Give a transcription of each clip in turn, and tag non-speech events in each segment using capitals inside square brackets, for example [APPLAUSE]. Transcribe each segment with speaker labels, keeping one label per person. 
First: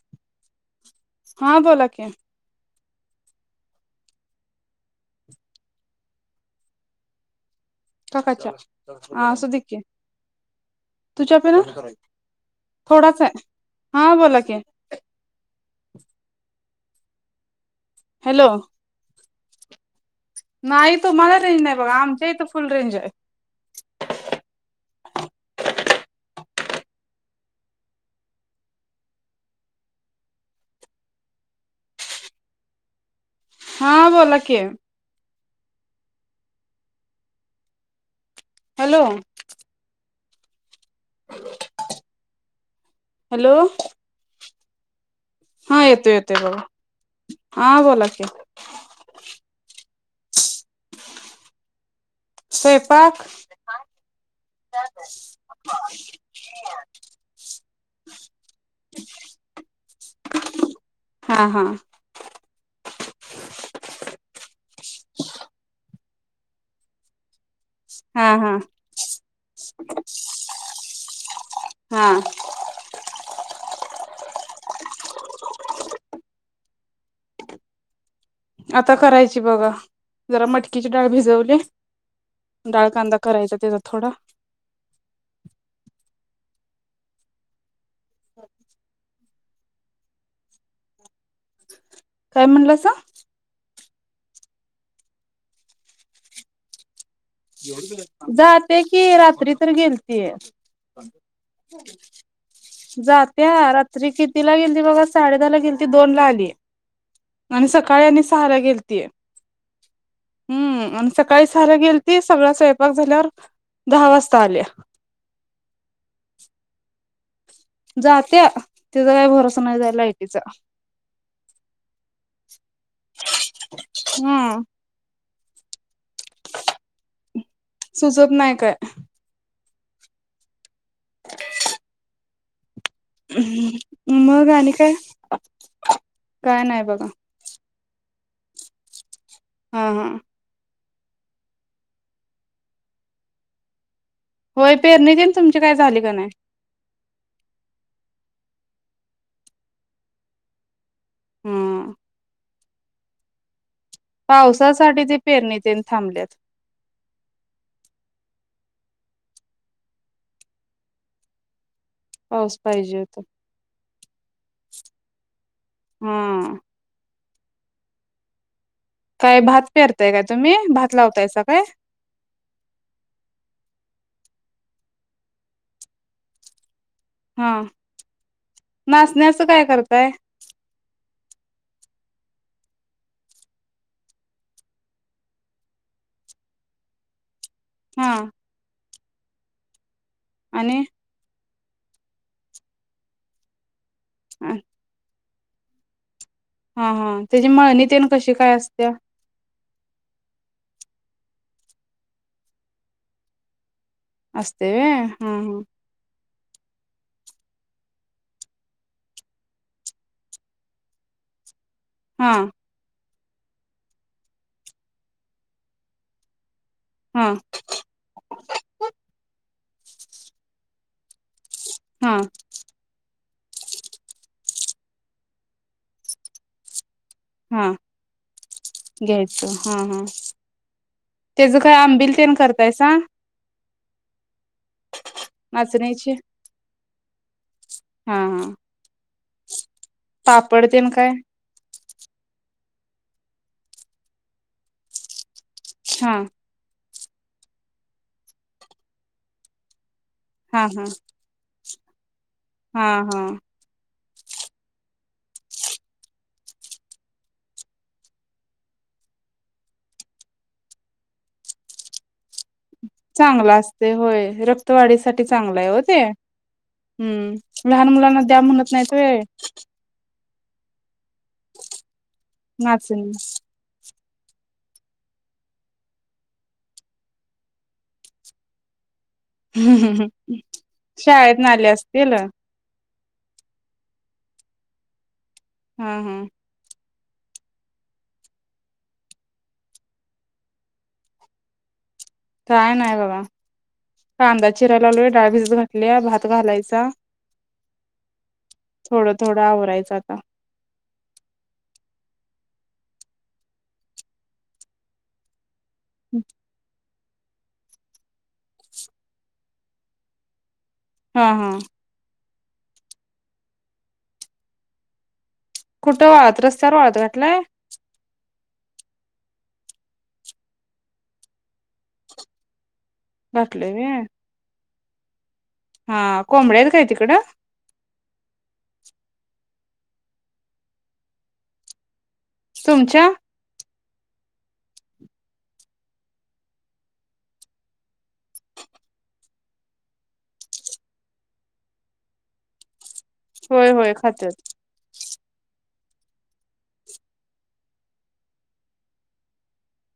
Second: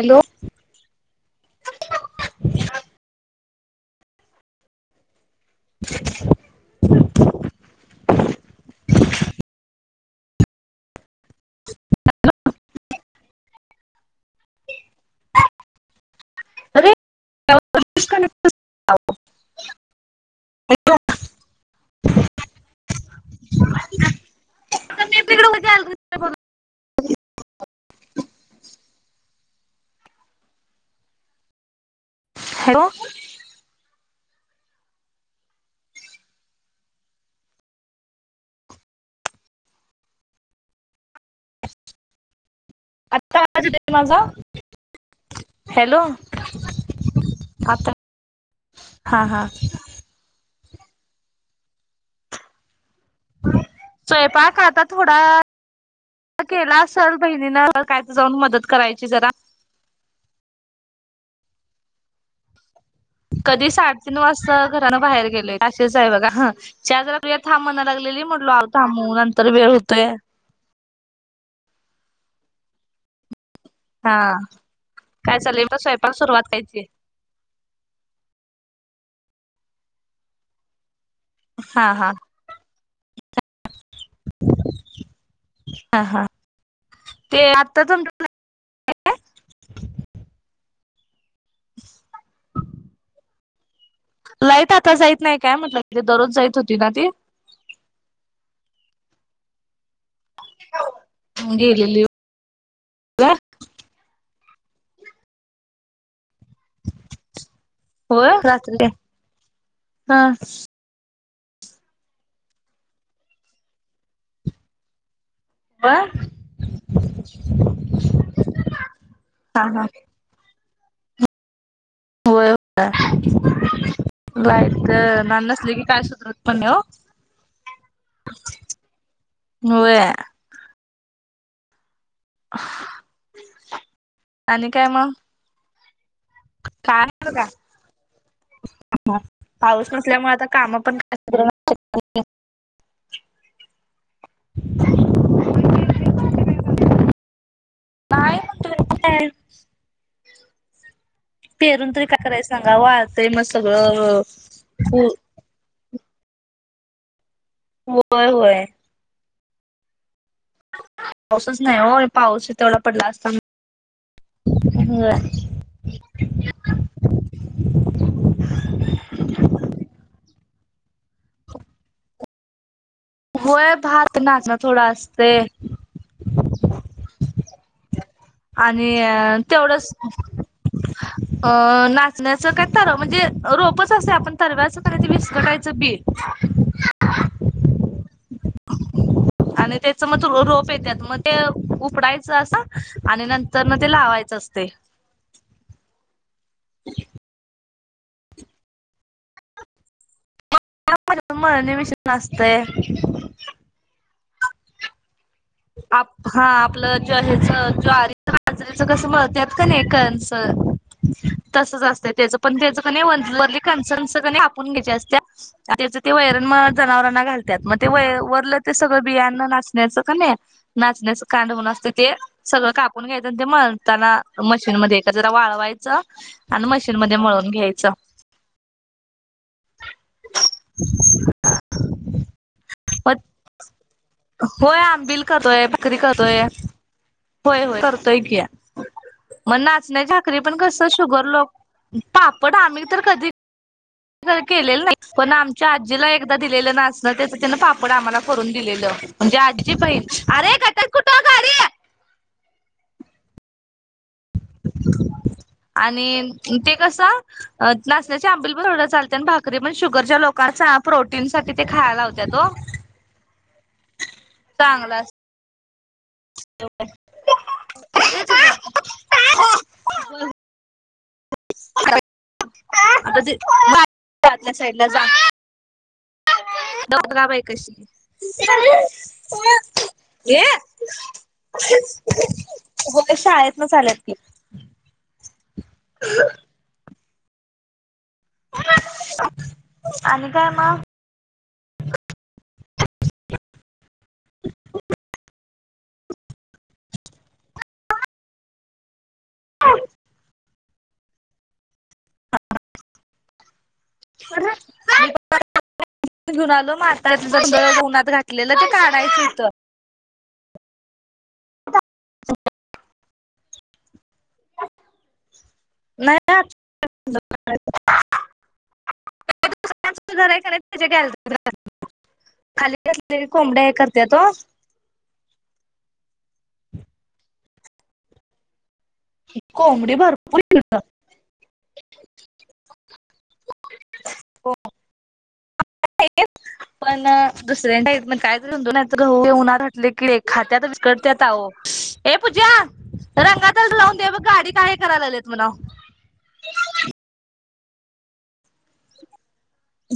Speaker 1: Hello
Speaker 2: हा बोला की
Speaker 1: [UNINTELLIGIBLE]
Speaker 2: काकाच्या हा सुधिके तुझ्या पन थोडाच आहे हा बोला की
Speaker 1: अरे
Speaker 2: हॅलो
Speaker 1: [UNINTELLIGIBLE]
Speaker 2: नाही तुम्हाला रेंज नाही बघा आमच्या इथ फुल रेंज आहे.
Speaker 1: [UNINTELLIGIBLE] हॅलो
Speaker 2: हां बोलाकी हॅलो [UNINTELLIGIBLE]
Speaker 1: आत्ता
Speaker 2: हॅलो
Speaker 1: आवाज येतो का माझा
Speaker 2: हा
Speaker 1: हॅलो
Speaker 2: येतोय येतोय बघा हा
Speaker 1: आता
Speaker 2: बोला की
Speaker 1: हा हा
Speaker 2: स्वयंपाक
Speaker 1: स्वयंपाक आता थोडा केला असेल बहिणीनं काय तर जाऊन मदत करायची जरा.
Speaker 2: हा हा
Speaker 1: कधी साडेतीन वाजता घरानं बाहेर गेलोय अशीच आहे बघा ह चहा जरा करूया थांब म्हणाय
Speaker 2: हा
Speaker 1: लागलेली
Speaker 2: हा
Speaker 1: म्हटलो थांबव नंतर वेळ होतोय.
Speaker 2: हा
Speaker 1: हा काय चाले बस स्वयंपाक सुरुवात कयची
Speaker 2: आता करायची बघा जरा मटकीची डाळ भिजवली
Speaker 1: हा हा
Speaker 2: डाळ कांदा करायचा त्याचा थोडा
Speaker 1: हा हा ते आताच
Speaker 2: हो काय म्हणलं अस
Speaker 1: लाईट आता जाईत नाही काय म्हटलं तिथे दररोज जायत होती ना ती
Speaker 2: जाते कि रात्री तर गेलतीय
Speaker 1: गेलेली
Speaker 2: जाते रात्री किती ला गेली त बघा साडे दहा ला गेली त दोन ला आली आणि सकाळी आणि
Speaker 1: होय
Speaker 2: सहाा
Speaker 1: रात्री
Speaker 2: गेलतीय
Speaker 1: हा
Speaker 2: हम्म आणि सका काही झालं गेल ते सगळ स्वयंपाक झाल्यावर दहा वाजता आल्या
Speaker 1: ब
Speaker 2: जात्या तिचा काही भरोसा
Speaker 1: हा
Speaker 2: नाही
Speaker 1: हा
Speaker 2: जाय लायटीचा
Speaker 1: होय
Speaker 2: हम्म
Speaker 1: लाईट नाही नसली की काय सुधरत पण नाही हो
Speaker 2: सुजब नाही काय
Speaker 1: होय ह
Speaker 2: मघ आणि काय नाही
Speaker 1: काय
Speaker 2: बघा
Speaker 1: ब का
Speaker 2: हा
Speaker 1: पाऊस
Speaker 2: हा
Speaker 1: नसल्यामुळे आता काम पण
Speaker 2: होय पेरणी देल तुमची काय झाली का नाही
Speaker 1: नाही मग तु पेरून
Speaker 2: हा
Speaker 1: तरी का करायचं सांगा आवाज ते मग सगळं
Speaker 2: पावसासाठी ते पेरणी तेन थांबलेत
Speaker 1: होय होय. पाऊसच नाही हो पाऊस तेवढा
Speaker 2: पाहिजे
Speaker 1: पडला
Speaker 2: होता
Speaker 1: असता..
Speaker 2: हा. काय भात पेरताय काय तुम्ही भात लावताय सा काय?
Speaker 1: होय भात नाचण थोडा असते.
Speaker 2: हा
Speaker 1: आणि
Speaker 2: नाचण्याचं काय करताय?
Speaker 1: अं नाचण्याचं काय तरव म्हणजे रोपच असे आपण तरव्याचं नाही ते विसरकायचं बी
Speaker 2: हा.
Speaker 1: आणि त्याच मग रोप
Speaker 2: आणि
Speaker 1: येतेात मग ते उकडायचं असं आणि नर. तर ना ते लावायचं असते.
Speaker 2: हा हा त्याची मळनी तेन कशी काय असत्या?
Speaker 1: तुम्हाला निमष ना असत.
Speaker 2: असस्तेव हा ह
Speaker 1: हा आपलं ज हच ज्वारी बाजरीच कसं मत का नाहीकनच तसं तसं
Speaker 2: हा
Speaker 1: त्याच पण
Speaker 2: हा
Speaker 1: त्याच क वर क क कााून घ्यायचे असत्या त्याच ते वैरन जनावरांना
Speaker 2: हा हा
Speaker 1: घालतात मग ते व वरलं ते सगळं बियाणं नाचण्याचं का नाही नाचण्याच कांड म्हण असत ते
Speaker 2: हा
Speaker 1: सगळं कापून घ्यायचं ते मळताना मशीनमध्येध्ये एकच वाळवायचं आणि मशीन मध्ये म्हळून घ्यायच.
Speaker 2: गयतो हा हा. त्याचं काय आंबिल तेल करतायस.
Speaker 1: मग होय आंबिल करतोय भाकरी
Speaker 2: नाचण्याची
Speaker 1: करतोय होय होय
Speaker 2: हा
Speaker 1: करतोय घीया
Speaker 2: हा
Speaker 1: मग नाचण्या भाकरी पण
Speaker 2: पापड
Speaker 1: कस
Speaker 2: तेन काय
Speaker 1: शुगर लोक पापड आम्ही तर कधी केलेला नाही पण आमच्या आजीला
Speaker 2: हा
Speaker 1: एक दिलेला नाचणीचे पापड आम्हाला भरून दिलेला म्हणजे आजीचं बहीण
Speaker 2: हा हा
Speaker 1: गटात कुठं गाडी
Speaker 2: हा हा
Speaker 1: आणि ते कसं नाचण्याचे आंबिल पण एवडं चालते आणि भाकरी पण शुगरच्या लोकांचा प्रोटीन साठी ते खायला लावत्या तो
Speaker 2: चांगला असते होय रक्तवाढी
Speaker 1: असत
Speaker 2: साठी चांगलं आहे हो ते हम्म लहान मुलांना द्या म्हणत नाहीत रे
Speaker 1: हो
Speaker 2: नाचणी
Speaker 1: जा साईड ला जा दौदलाबाई कशी घे
Speaker 2: शाळेतनं आले असतील हा
Speaker 1: हो शाळेत न चाल्यात की
Speaker 2: हा हा
Speaker 1: आणि काय मग?
Speaker 2: काय नाही बाबा. कांदा चिरा लावलोया डाळबीज घातल्या भात घालायचा. थोडं थोडं आवरायचं आता.
Speaker 1: जुलो मार त्याच जर उन्हात घातलेलं ते काढायचं होतं.
Speaker 2: हा हा कुठं वाळत रस्त्यावर वाळत घातलाय
Speaker 1: नाही आमचं घर आहे का नाही त्याच्या गॅलरी खाली असले कोंबड्या
Speaker 2: घातलंय
Speaker 1: हे
Speaker 2: व्हय
Speaker 1: करते तो
Speaker 2: हा कोंबड आहेत का कायती
Speaker 1: कोंबडी भरपूर आहे तिथं
Speaker 2: तुमच्या हा
Speaker 1: पण दुसऱ्यांच्या इतना गहू उन्हात घातलं की खाद्यात निकालते तो
Speaker 2: [INAUDIBLE]
Speaker 1: रंगातच
Speaker 2: होय
Speaker 1: लावून दे ब
Speaker 2: खात्यात
Speaker 1: गाडीत का आहे करायला लागलेत म्हणा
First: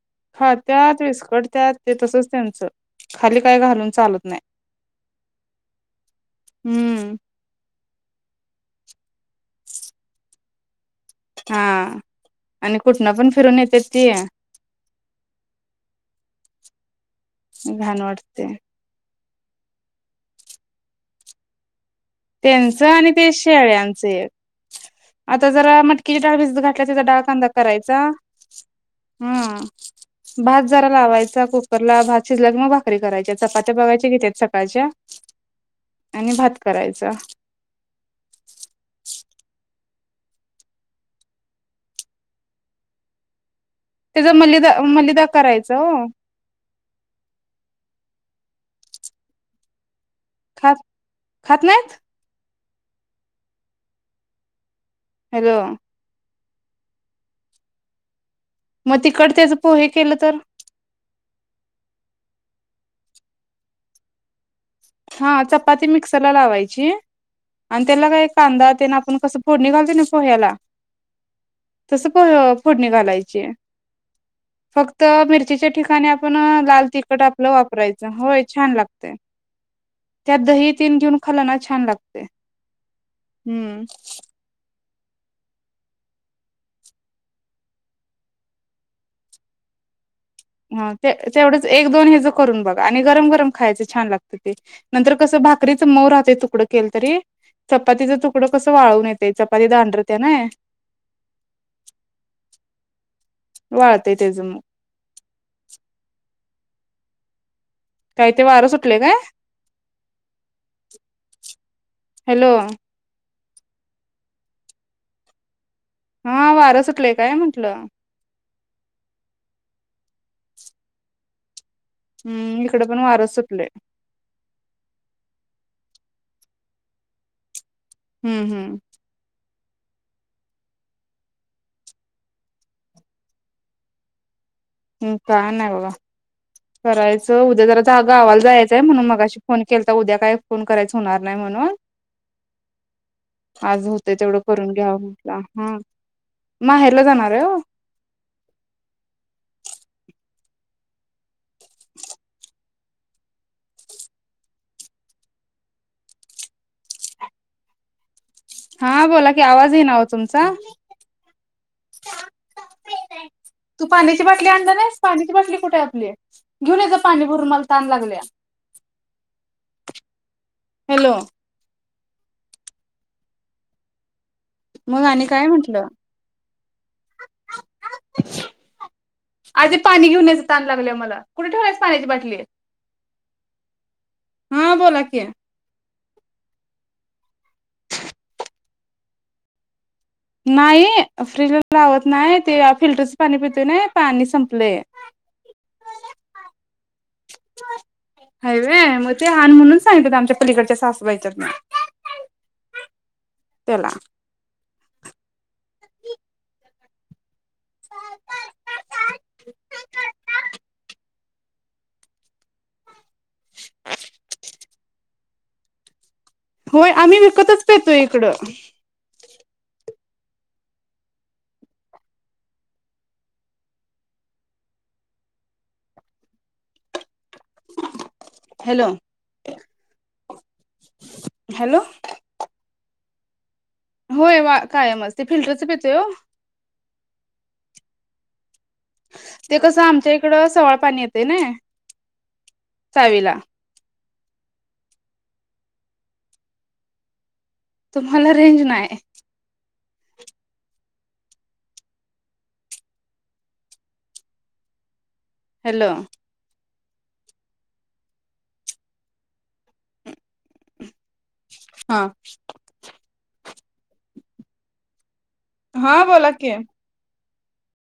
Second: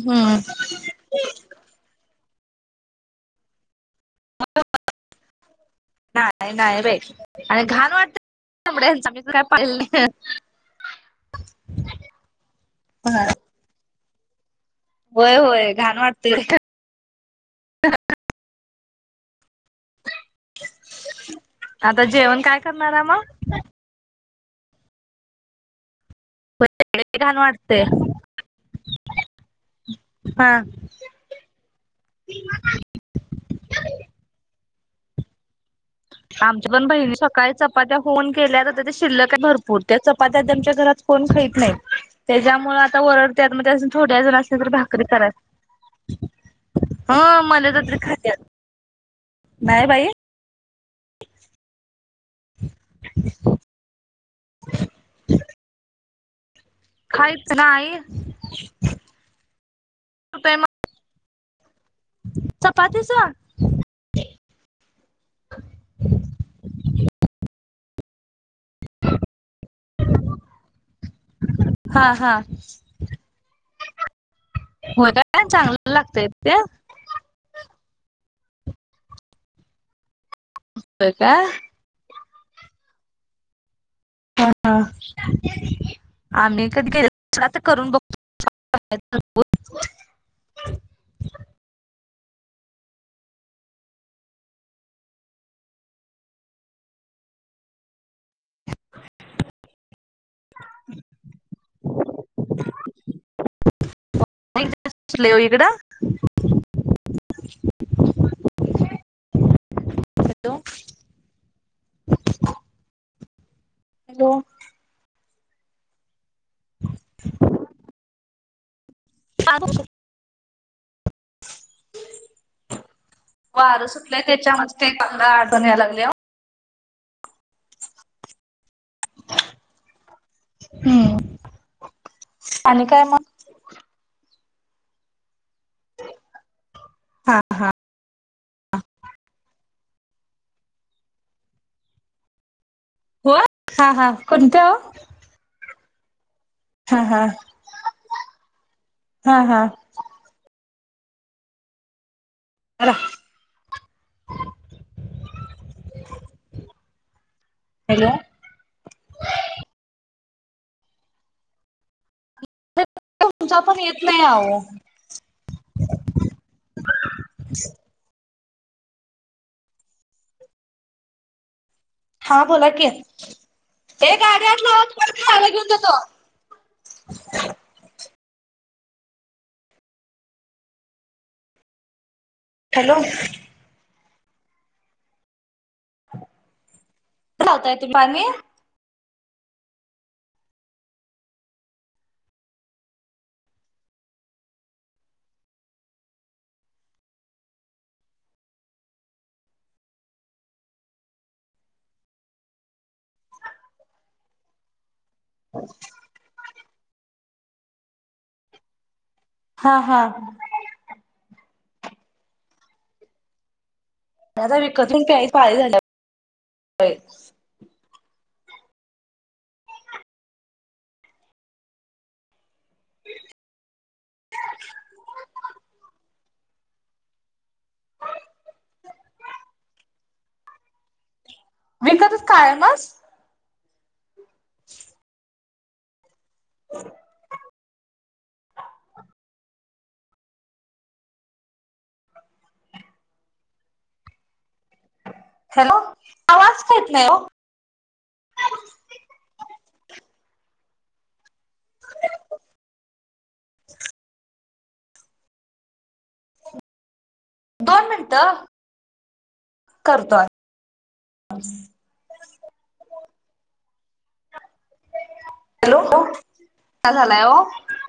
Speaker 1: हम्
Speaker 2: त्यात विस्कट त्यात ते तसच त्यांचं खाली काही घालून चालत नाही
Speaker 1: नाही नाही
Speaker 2: हम्म
Speaker 1: आणि घाण वाटत म काय पाहिलं नाही
Speaker 2: हा आणि कुठनं पण
Speaker 1: नाही.
Speaker 2: फिरून येतेत ती
Speaker 1: होय होय घाण वाटतय
Speaker 2: घाण वाटते
Speaker 1: आता जेवण काय करणार आ मग
Speaker 2: शेळ्यांचे आता जरा किती डाळ भिजत घाातला त्याचा
Speaker 1: लई
Speaker 2: डाळ
Speaker 1: घाण
Speaker 2: कांदा
Speaker 1: वाटते.
Speaker 2: करायचा हा
Speaker 1: हा
Speaker 2: भात जरा लावायचा कुकरला भात शिजला की मग भाकरी करायच्या चपात्या बघायच्या किती आहेत सकाळच्या आणि भात
Speaker 1: आमच्या पण
Speaker 2: करायचा
Speaker 1: बहिणी सकाळीच चपात्या होऊन केल्या हो ते शिल्लक आहे भरपूर त्या चपात्यामच्या घरात कोण खात नाही त्याच्यामुळ आता वरड त्यातमध्ये थोड्या
Speaker 2: त्याचा
Speaker 1: जण असल्या
Speaker 2: मलिदा
Speaker 1: तर भाकरी
Speaker 2: मलिदा
Speaker 1: करा
Speaker 2: करायचा हो
Speaker 1: हा मनतात्रे खाात्या नाहीय बाई
Speaker 2: खात खात नाही
Speaker 1: [INAUDIBLE]
Speaker 2: हॅलो
Speaker 1: काहीच नाही
Speaker 2: मग तिकडचेच पोहे केलं तर?
Speaker 1: चपाती.
Speaker 2: हा चपाती मिक्सरला लावायची आणि त्याला काय कांदा. त्यां आपण कसं पोडणी घालते ना पोह्याला तसं
Speaker 1: हा हा
Speaker 2: पोडणी घालायची. फक्त
Speaker 1: होय काय
Speaker 2: मिरचीच्या
Speaker 1: चांगलं
Speaker 2: ठिकाणी
Speaker 1: लागतय
Speaker 2: आपण
Speaker 1: ते
Speaker 2: लाल तिखट आप आपलं वापरायचं होय छान लागत. त्यात दही तन
Speaker 1: होय
Speaker 2: घेऊन
Speaker 1: काय
Speaker 2: खालना छान लागते हम्म.
Speaker 1: ह आम्ही कधी गेल तर करून बघतो. [INAUDIBLE]
Speaker 2: हा ते तेवढंच एक दोन हेज करून बघा आणि गरम गरम खायचं छान लागत ते नंतर कसं भाकरीच मऊ राहतय तुकडं केलं तरी. चपातीच तुकडं कसं वाळवून येते चपाती दांडरते ना
Speaker 1: [INAUDIBLE]
Speaker 2: वाळतय त्याज
Speaker 1: नाही इकड
Speaker 2: काय ते वारं सुटले काय हॅलो
Speaker 1: हॅलो
Speaker 2: हा वारं सुटलंय काय म्हंटलं?
Speaker 1: [INAUDIBLE]
Speaker 2: हम् इकडे पण वारं सुटलंय.
Speaker 1: त्याच्या मस्ते आडचणी यारीला लागले.
Speaker 2: हम्म हम्म!
Speaker 1: हम्म आणि काय मग?
Speaker 2: ह काय नाही बघा करायचं उद्या जराचा गावाला जायचंय म्हणून मगाशी फोन केलतं उद्या काय फोन करायच होणार नाही म्हणून.
Speaker 1: हो
Speaker 2: आज
Speaker 1: हा हा
Speaker 2: होतय तेवढं
Speaker 1: कोणत्या
Speaker 2: करून
Speaker 1: ओ
Speaker 2: घ्या म्हटला हा.
Speaker 1: हा
Speaker 2: माहेरला
Speaker 1: हा
Speaker 2: जाणार आहे ओ
Speaker 1: हा हा! ह [UNINTELLIGIBLE] हॅलो!
Speaker 2: हा बोला की आवाज येई ना ओ तुमचा.
Speaker 1: तुमचा पण
Speaker 2: तु
Speaker 1: येत
Speaker 2: पाण्याची
Speaker 1: नाही
Speaker 2: बाटली
Speaker 1: आहो
Speaker 2: आणला नाहीस? पाण्याची बाटली कुठे हाय आपली? घेऊन ये पाणी भरून मला तहान लागल्या. हॅलो!
Speaker 1: हा बोला की ते काय काय.
Speaker 2: मग आणि काय म्हंटलं? आधी पाणी घेऊन ये जा तहान लागल्या मला कुठे ठेवलायस पाण्याची बाटली?
Speaker 1: हॅलो!
Speaker 2: हा बोला कि.
Speaker 1: कस लावताय ते पाणी.
Speaker 2: नाही फ्रीजला लावत नाही ते फिल्टरच पाणी पितोय नाही पाणी संपलंय. हाय वे मग ते आण म्हणून सांगितल होत आमच्या पलीकडच्या सासूबाईच्यातून. त्यला!
Speaker 1: [UNINTELLIGIBLE]
Speaker 2: [INAUDIBLE]
Speaker 1: हा हा! ते आता विकत घेऊन प्याची पाळी झाल्या.
Speaker 2: होय आम्ही विकतच पेतोय इकडं.
Speaker 1: [INAUDIBLE]
Speaker 2: Hello hello!
Speaker 1: कायमच.
Speaker 2: होय वा कायमच ते फिल्टरच पेतोय ओ.
Speaker 1: ह [UNINTELLIGIBLE]
Speaker 2: ते कसं आमच्या इकड सवाळ पाणी येतंय नाही चावीला.
Speaker 1: हॅलो आवाज का येत नाही ओ?
Speaker 2: तुम्हाला रेंज नाय.
Speaker 1: [UNINTELLIGIBLE]
Speaker 2: हॅलो!
Speaker 1: दोन मिनटं करतोय!
Speaker 2: हा!
Speaker 1: हॅलो
Speaker 2: हा बोला की
Speaker 1: चहा झालाय ओ.